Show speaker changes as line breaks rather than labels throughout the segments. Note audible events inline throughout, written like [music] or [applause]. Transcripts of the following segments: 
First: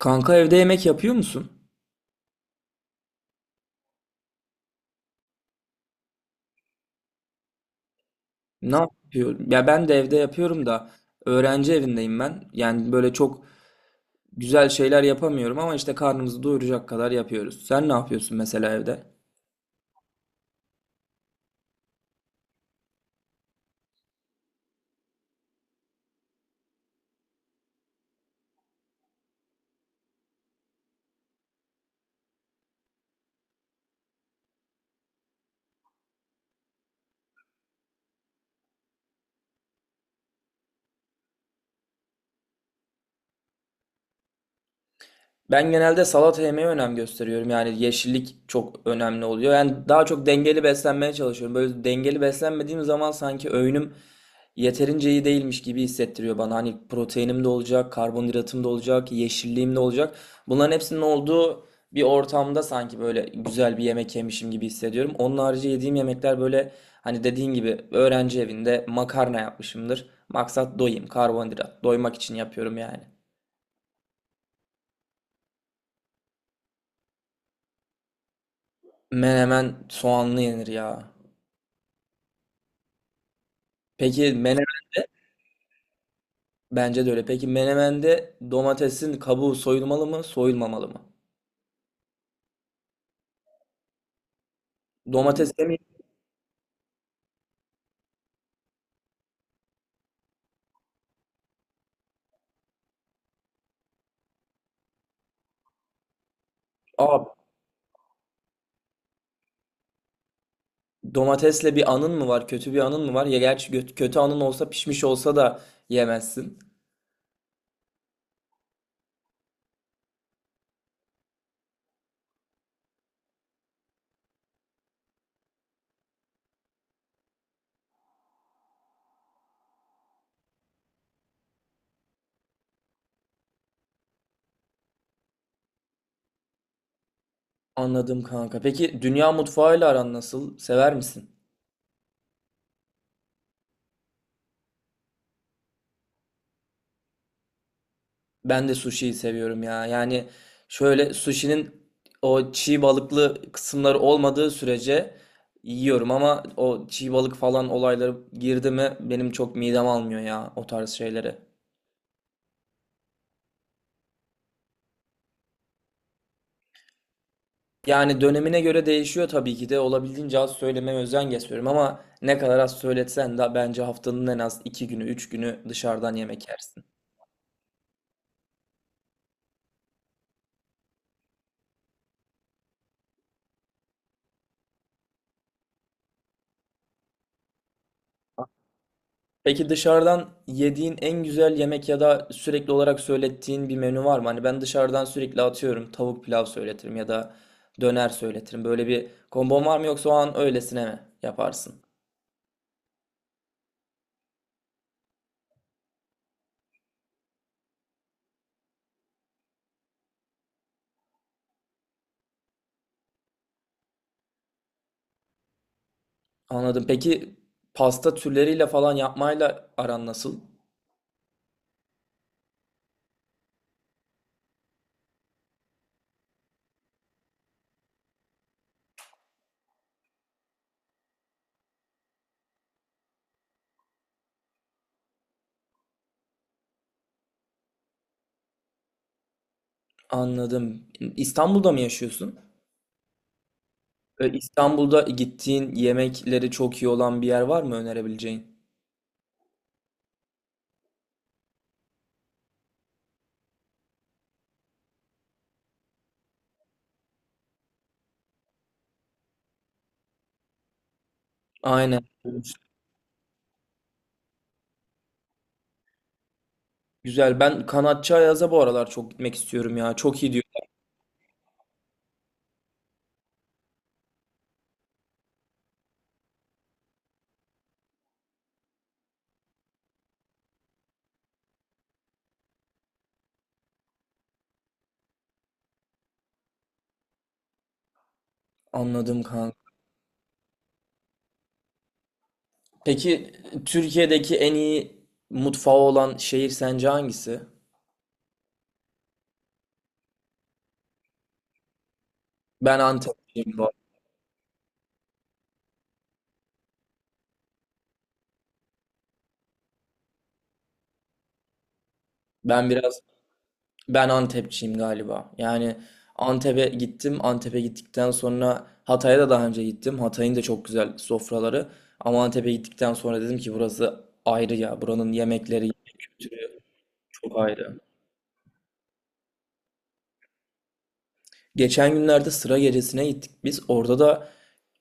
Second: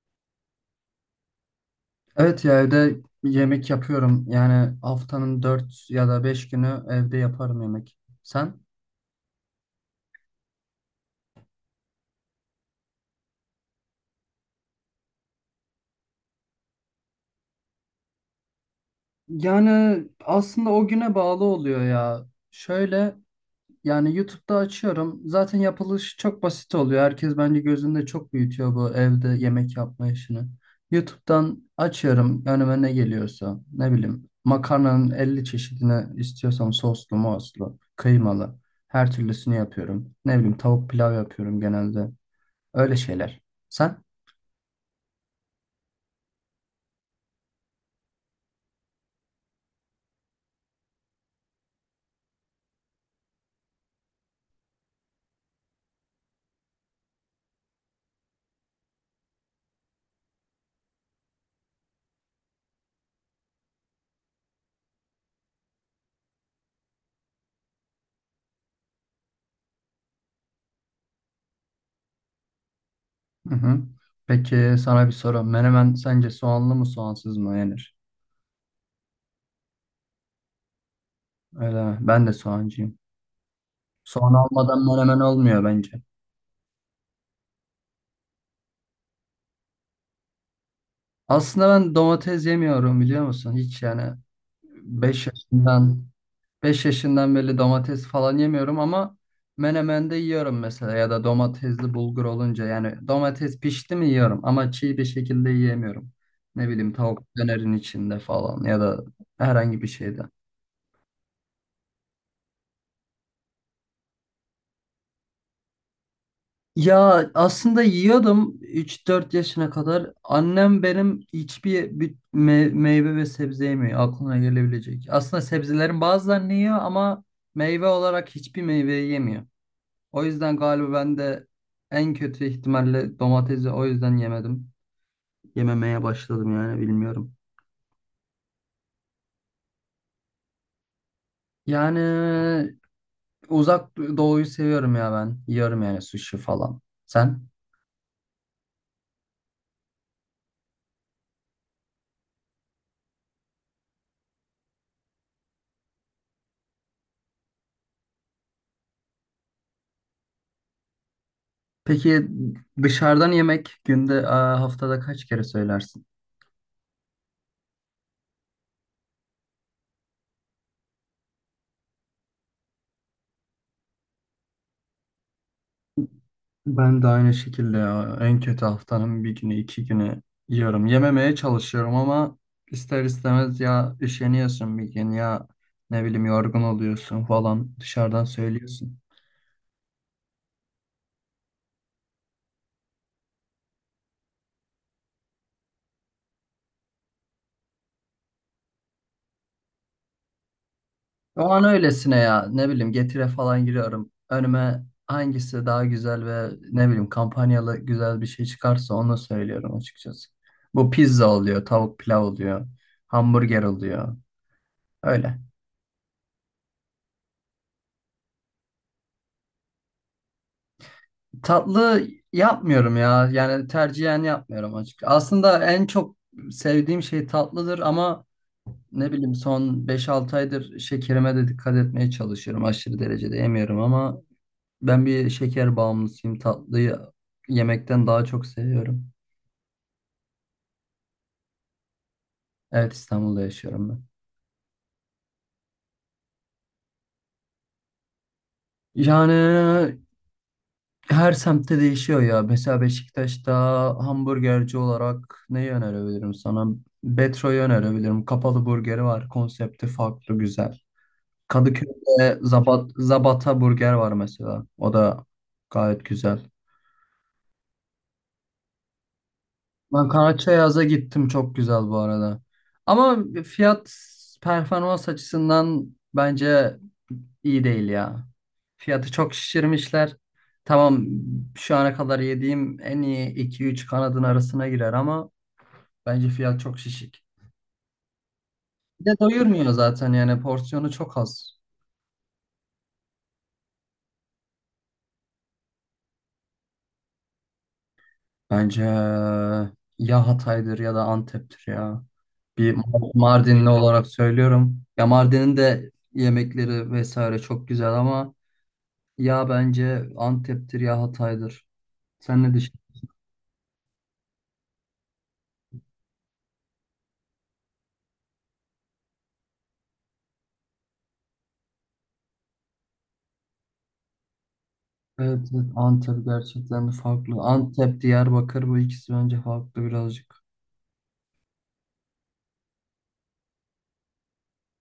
Kanka evde yemek yapıyor musun?
Evet ya evde yemek yapıyorum. Yani haftanın 4 ya da 5 günü evde yaparım yemek. Sen?
Ne yapıyorsun? Ya ben de evde yapıyorum da öğrenci evindeyim ben. Yani böyle çok güzel şeyler yapamıyorum ama işte karnımızı doyuracak kadar yapıyoruz. Sen ne yapıyorsun mesela evde?
Yani aslında o güne bağlı oluyor ya. Şöyle yani YouTube'da açıyorum. Zaten yapılışı çok basit oluyor. Herkes bence gözünde çok büyütüyor bu evde yemek yapma işini. YouTube'dan açıyorum önüme ne geliyorsa. Ne bileyim makarnanın 50 çeşidini istiyorsam soslu, moslu, kıymalı her türlüsünü yapıyorum. Ne bileyim tavuk pilav yapıyorum genelde. Öyle şeyler. Sen?
Ben genelde salata yemeye önem gösteriyorum. Yani yeşillik çok önemli oluyor. Yani daha çok dengeli beslenmeye çalışıyorum. Böyle dengeli beslenmediğim zaman sanki öğünüm yeterince iyi değilmiş gibi hissettiriyor bana. Hani proteinim de olacak, karbonhidratım da olacak, yeşilliğim de olacak. Bunların hepsinin olduğu bir ortamda sanki böyle güzel bir yemek yemişim gibi hissediyorum. Onun harici yediğim yemekler böyle hani dediğin gibi öğrenci evinde makarna yapmışımdır. Maksat doyayım, karbonhidrat. Doymak için yapıyorum yani.
Hı hı. Peki sana bir soru. Menemen sence soğanlı mı soğansız mı yenir?
Menemen soğanlı yenir ya.
Öyle mi? Ben de soğancıyım.
Peki
Soğan almadan
menemende
menemen olmuyor bence.
Bence de öyle. Peki menemende domatesin kabuğu soyulmalı mı, soyulmamalı mı?
Aslında ben domates yemiyorum biliyor musun? Hiç yani 5
Domates demeyin.
yaşından 5 yaşından beri domates falan yemiyorum ama menemende yiyorum mesela ya da domatesli bulgur olunca yani domates pişti mi yiyorum ama çiğ bir şekilde yiyemiyorum. Ne bileyim tavuk
Aa,
dönerin içinde falan ya da herhangi bir şeyde.
domatesle bir anın mı var? Kötü bir anın mı var? Ya gerçi kötü anın olsa pişmiş olsa da yemezsin.
Ya aslında yiyordum 3 4 yaşına kadar. Annem benim hiçbir meyve ve sebze yemiyor aklına gelebilecek. Aslında sebzelerin bazılarını yiyor ama meyve olarak hiçbir meyveyi yemiyor. O yüzden galiba ben de en kötü ihtimalle domatesi o yüzden yemedim. Yememeye başladım yani bilmiyorum.
Anladım kanka. Peki dünya mutfağıyla aran nasıl? Sever misin?
Yani uzak doğuyu seviyorum ya ben. Yiyorum yani sushi falan. Sen?
Ben de sushi'yi seviyorum ya. Yani şöyle sushi'nin o çiğ balıklı kısımları olmadığı sürece yiyorum ama o çiğ balık falan olayları girdi mi benim çok midem almıyor ya o tarz şeyleri.
Peki dışarıdan yemek günde, haftada kaç kere söylersin?
Yani dönemine göre değişiyor tabii ki de olabildiğince az söylemeye özen gösteriyorum ama ne kadar az söyletsen de bence haftanın en az iki günü üç günü dışarıdan yemek yersin.
Ben de aynı şekilde ya. En kötü haftanın bir günü, 2 günü yiyorum. Yememeye çalışıyorum ama ister istemez ya üşeniyorsun bir gün ya ne bileyim yorgun oluyorsun falan dışarıdan söylüyorsun.
Peki dışarıdan yediğin en güzel yemek ya da sürekli olarak söylettiğin bir menü var mı? Hani ben dışarıdan sürekli atıyorum tavuk pilav söyletirim ya da döner söyletirim. Böyle bir kombon var mı yoksa o an öylesine mi
O an
yaparsın?
öylesine ya ne bileyim Getire falan giriyorum. Önüme hangisi daha güzel ve ne bileyim kampanyalı güzel bir şey çıkarsa onu söylüyorum açıkçası. Bu pizza oluyor, tavuk pilav oluyor, hamburger oluyor. Öyle.
Anladım. Peki pasta türleriyle falan yapmayla aran nasıl?
Tatlı yapmıyorum ya. Yani tercihen yapmıyorum açık. Aslında en çok sevdiğim şey tatlıdır ama ne bileyim son 5 6 aydır şekerime de dikkat etmeye çalışıyorum. Aşırı derecede yemiyorum ama ben bir şeker bağımlısıyım. Tatlıyı yemekten daha çok seviyorum.
Anladım. İstanbul'da mı yaşıyorsun?
Evet, İstanbul'da yaşıyorum ben.
İstanbul'da gittiğin yemekleri çok iyi olan bir yer var mı önerebileceğin?
Yani her semtte değişiyor ya. Mesela Beşiktaş'ta hamburgerci olarak neyi önerebilirim sana? Betro'yu önerebilirim. Kapalı burgeri var. Konsepti farklı, güzel.
Aynen.
Kadıköy'de Zabat, Zabata Burger var mesela. O da gayet güzel.
Güzel. Ben Kanatçı Ayaz'a bu aralar çok gitmek istiyorum ya.
Ben
Çok iyi diyor.
Karaçayaz'a gittim, çok güzel bu arada. Ama fiyat performans açısından bence iyi değil ya. Fiyatı çok şişirmişler. Tamam, şu ana kadar yediğim en iyi iki üç kanadın arasına girer ama bence fiyat çok şişik. Bir de
Anladım kanka.
doyurmuyor zaten yani porsiyonu çok az.
Peki Türkiye'deki en iyi mutfağı olan şehir sence hangisi?
Bence ya Hatay'dır ya da Antep'tir ya. Bir
Ben Antepçiyim bu
Mardinli
arada.
olarak söylüyorum. Ya Mardin'in de yemekleri vesaire çok güzel ama ya bence Antep'tir ya Hatay'dır. Sen ne
Ben
düşünüyorsun?
biraz ben Antepçiyim galiba. Yani Antep'e gittim. Antep'e gittikten sonra Hatay'a da daha önce gittim. Hatay'ın da çok güzel sofraları. Ama Antep'e gittikten sonra dedim ki burası ayrı ya. Buranın
Evet,
yemekleri,
evet,
yemek
Antep
kültürü
gerçekten de
çok
farklı.
ayrı.
Antep, Diyarbakır bu ikisi bence farklı birazcık.
Geçen günlerde sıra gecesine gittik biz. Orada da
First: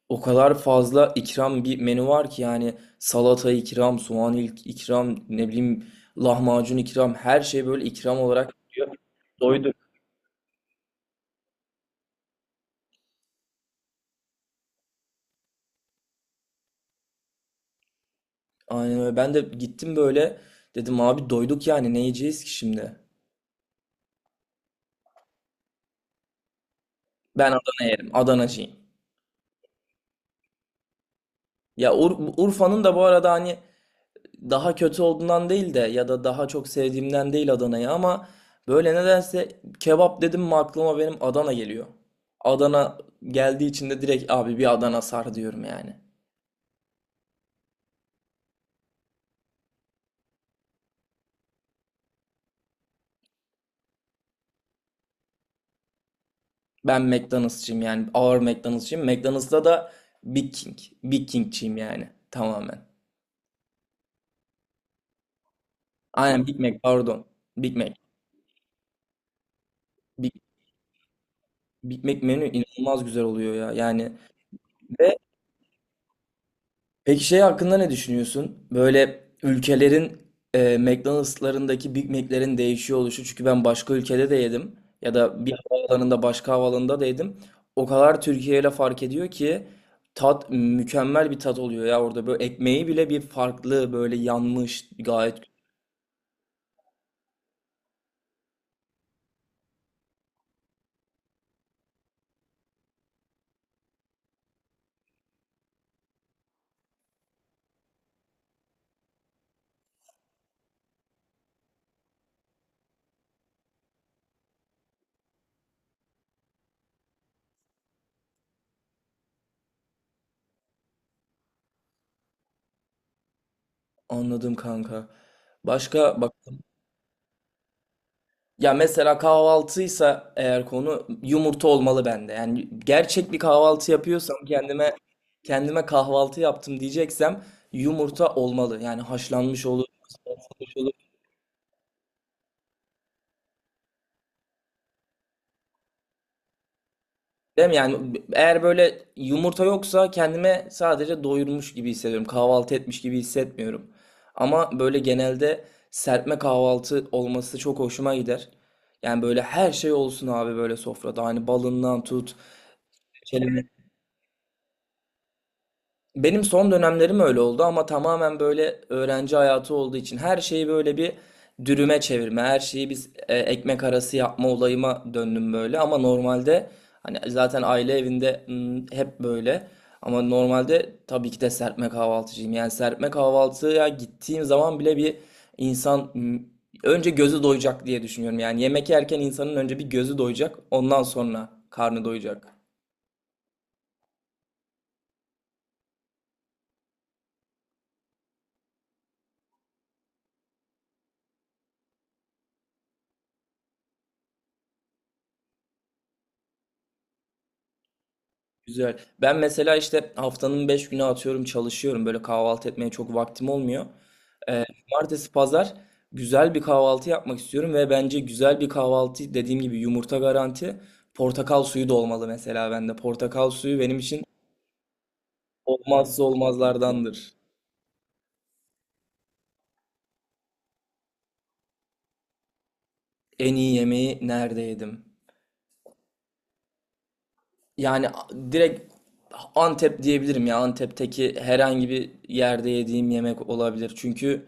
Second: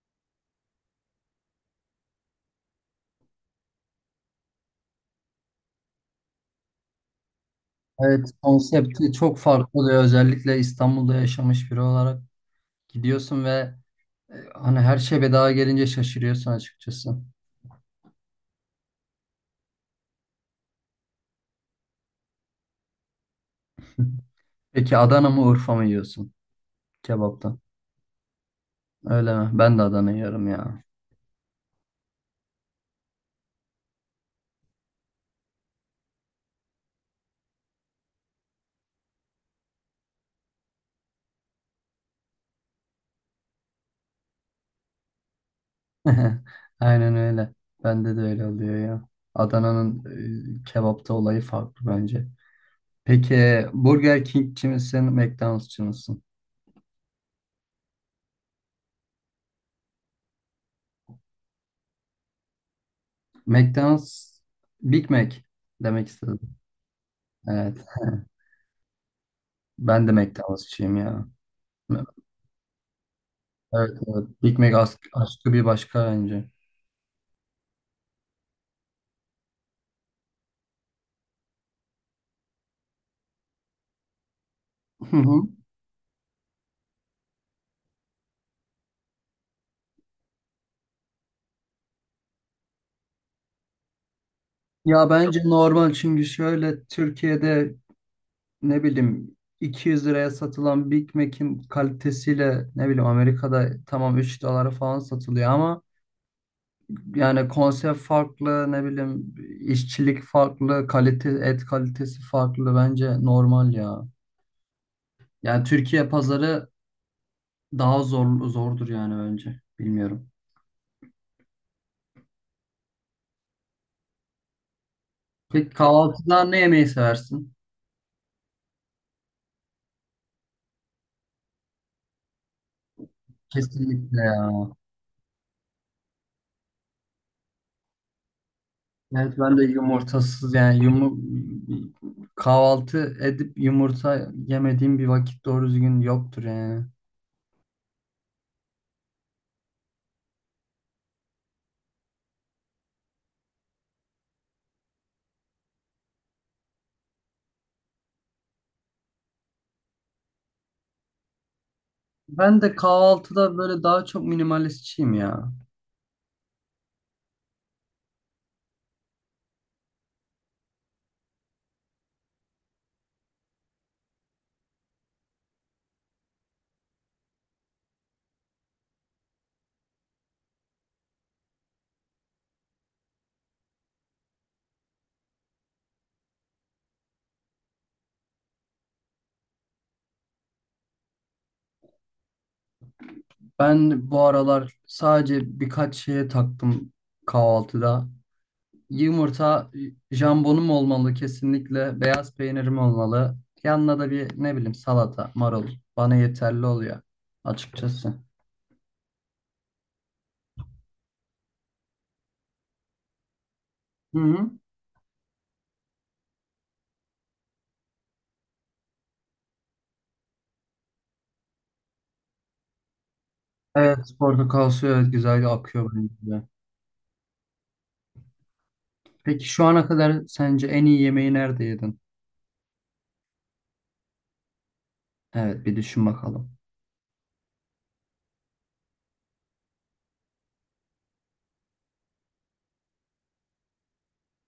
o kadar fazla ikram bir menü var ki yani salata ikram, soğan ilk ikram, ne bileyim lahmacun ikram her şey böyle ikram
Evet,
olarak geliyor.
konsepti çok farklı
Doyduk.
oluyor. Özellikle İstanbul'da yaşamış biri olarak gidiyorsun ve hani her şey bedava gelince şaşırıyorsun açıkçası.
Aynen öyle. Ben de gittim böyle dedim abi doyduk yani ne yiyeceğiz ki şimdi?
[laughs] Peki Adana mı Urfa mı yiyorsun
Ben
kebapta?
Adana yerim. Adanacıyım.
Öyle mi? Ben de Adana yiyorum ya.
Ya Urfa'nın da bu arada hani daha kötü olduğundan değil de ya da daha çok sevdiğimden değil Adana'yı ama böyle nedense kebap dedim mi aklıma benim Adana geliyor. Adana geldiği için de direkt abi bir Adana sar diyorum yani.
[laughs] Aynen öyle. Bende de öyle oluyor ya. Adana'nın kebapta olayı farklı bence. Peki Burger King'ci misin, McDonald'sçı mısın?
Ben McDonald'sçıyım yani ağır McDonald'sçıyım. McDonald's'ta da Big King. Big King'çiyim yani tamamen.
McDonald's, Big Mac demek
Aynen
istedim.
Big Mac pardon. Big
Evet.
Mac.
[laughs] Ben de
Big,
McDonald'sçıyım ya.
Big Mac menü inanılmaz güzel oluyor ya.
Evet,
Yani
evet. Big Mac
ve.
aşkı bir başka bence.
Peki şey hakkında ne düşünüyorsun? Böyle ülkelerin McDonald'slarındaki Big Mac'lerin değişiyor oluşu. Çünkü ben başka ülkede de yedim. Ya
Hı hı.
da bir havaalanında başka havaalanında da yedim. O kadar Türkiye ile fark ediyor ki tat mükemmel bir tat oluyor ya orada. Böyle ekmeği bile bir farklı böyle yanmış
Ya
gayet.
bence normal çünkü şöyle Türkiye'de ne bileyim 200 liraya satılan Big Mac'in kalitesiyle ne bileyim Amerika'da tamam 3 dolara falan satılıyor ama yani konsept farklı, ne bileyim işçilik farklı, kalite, et kalitesi farklı, bence normal ya. Yani Türkiye pazarı daha zordur yani, bence bilmiyorum.
Anladım kanka.
Peki
Başka bak.
kahvaltıda ne yemeyi seversin?
Ya mesela kahvaltıysa eğer konu yumurta olmalı bende. Yani gerçek bir kahvaltı
Kesinlikle
yapıyorsam
ya.
kendime kahvaltı yaptım diyeceksem yumurta olmalı. Yani
Evet ben de
haşlanmış olur,
yumurtasız,
ıslatılmış
yani
olur.
kahvaltı edip yumurta yemediğim bir vakit doğru düzgün yoktur yani.
Değil mi? Yani eğer böyle yumurta yoksa kendime sadece doyurmuş gibi hissediyorum. Kahvaltı etmiş gibi hissetmiyorum. Ama böyle genelde serpme kahvaltı olması çok hoşuma gider. Yani böyle her şey olsun abi böyle sofrada. Hani balından tut.
Ben de kahvaltıda böyle daha çok minimalistçiyim ya.
Benim son dönemlerim öyle oldu ama tamamen böyle öğrenci hayatı olduğu için her şeyi böyle bir dürüme çevirme, her şeyi biz ekmek arası yapma olayıma döndüm böyle ama normalde hani zaten aile evinde hep böyle ama normalde tabii ki de serpme kahvaltıcıyım. Yani serpme kahvaltıya gittiğim zaman bile bir insan önce gözü doyacak diye düşünüyorum. Yani yemek yerken insanın önce bir gözü doyacak, ondan sonra karnı doyacak.
Ben bu aralar sadece birkaç şeye taktım kahvaltıda. Yumurta, jambonum olmalı kesinlikle, beyaz peynirim olmalı. Yanına da bir ne bileyim salata, marul bana yeterli oluyor açıkçası.
Güzel. Ben mesela işte haftanın 5 günü atıyorum çalışıyorum. Böyle kahvaltı etmeye çok vaktim olmuyor.
Hı hı.
Ee, cumartesi, pazar güzel bir kahvaltı yapmak istiyorum ve bence güzel bir kahvaltı dediğim gibi yumurta garanti. Portakal suyu da olmalı mesela bende. Portakal suyu
Evet,
benim için
portakal suyu, evet, güzel akıyor
olmazsa
bence.
olmazlardandır.
Peki şu ana kadar sence en iyi yemeği nerede yedin?
En iyi yemeği nerede yedim?
Evet, bir düşün bakalım.
Yani direkt Antep diyebilirim ya. Antep'teki herhangi bir yerde yediğim yemek olabilir. Çünkü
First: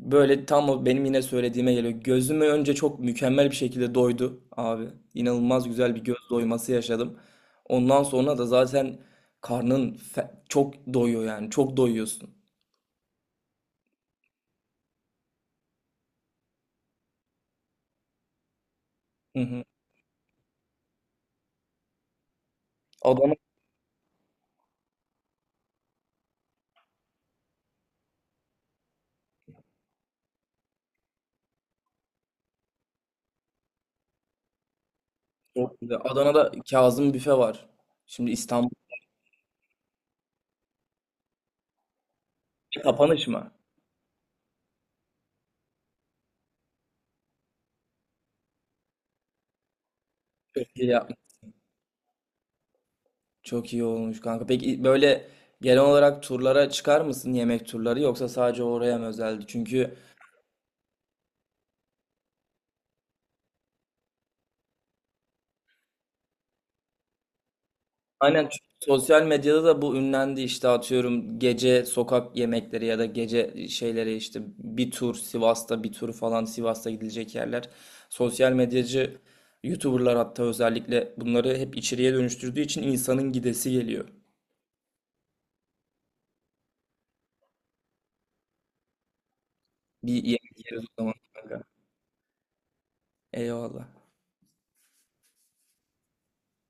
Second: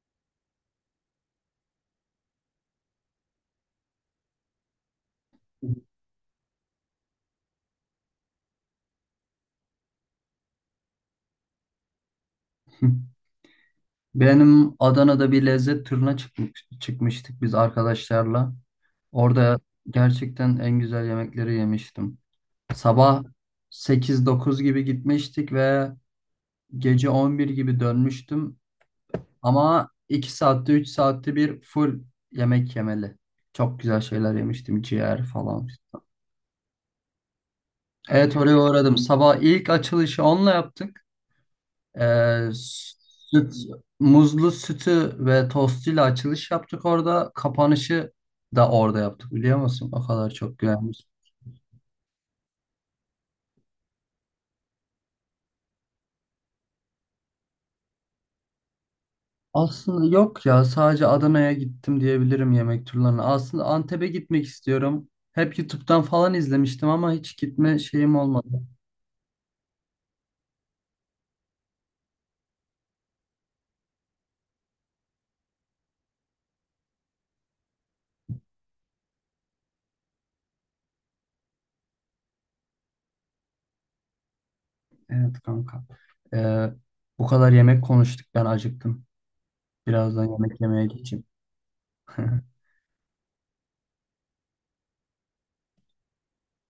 böyle tam o benim yine söylediğime geliyor. Gözümü önce çok mükemmel bir şekilde doydu abi. İnanılmaz güzel bir göz doyması yaşadım. Ondan sonra da zaten karnın çok doyuyor yani. Çok doyuyorsun.
[laughs] Benim Adana'da bir lezzet turuna çıkmıştık biz arkadaşlarla.
Hı
Orada
hı.
gerçekten en güzel yemekleri yemiştim. Sabah
Adana
8 9 gibi gitmiştik ve gece 11 gibi dönmüştüm. Ama 2 saatte 3 saatte bir full yemek yemeli. Çok güzel şeyler yemiştim, ciğer falan.
çok güzel. Adana'da Kazım Büfe var. Şimdi
Evet, oraya
İstanbul'da
uğradım. Sabah ilk açılışı onunla yaptık. Ee,
kapanış mı?
süt, muzlu sütü ve tostuyla açılış yaptık orada. Kapanışı da orada yaptık biliyor musun? O kadar çok
Çok iyi
güvenmiş.
yapmış. Çok iyi olmuş kanka. Peki böyle genel olarak turlara çıkar mısın yemek turları yoksa sadece oraya mı özeldi? Çünkü.
Aslında yok ya, sadece Adana'ya gittim diyebilirim yemek turlarına. Aslında Antep'e gitmek istiyorum. Hep YouTube'dan falan izlemiştim ama hiç gitme şeyim
Aynen çünkü
olmadı.
sosyal medyada da bu ünlendi işte atıyorum gece sokak yemekleri ya da gece şeyleri işte bir tur Sivas'ta bir tur falan Sivas'ta gidilecek yerler. Sosyal medyacı YouTuber'lar hatta özellikle bunları hep içeriye dönüştürdüğü için insanın gidesi geliyor.
Evet kanka. Ee, bu kadar yemek konuştuk, ben acıktım.
Bir
Birazdan
yemek
yemek
yeriz
yemeye
o zaman
geçeyim.
kanka.
[laughs]
Eyvallah.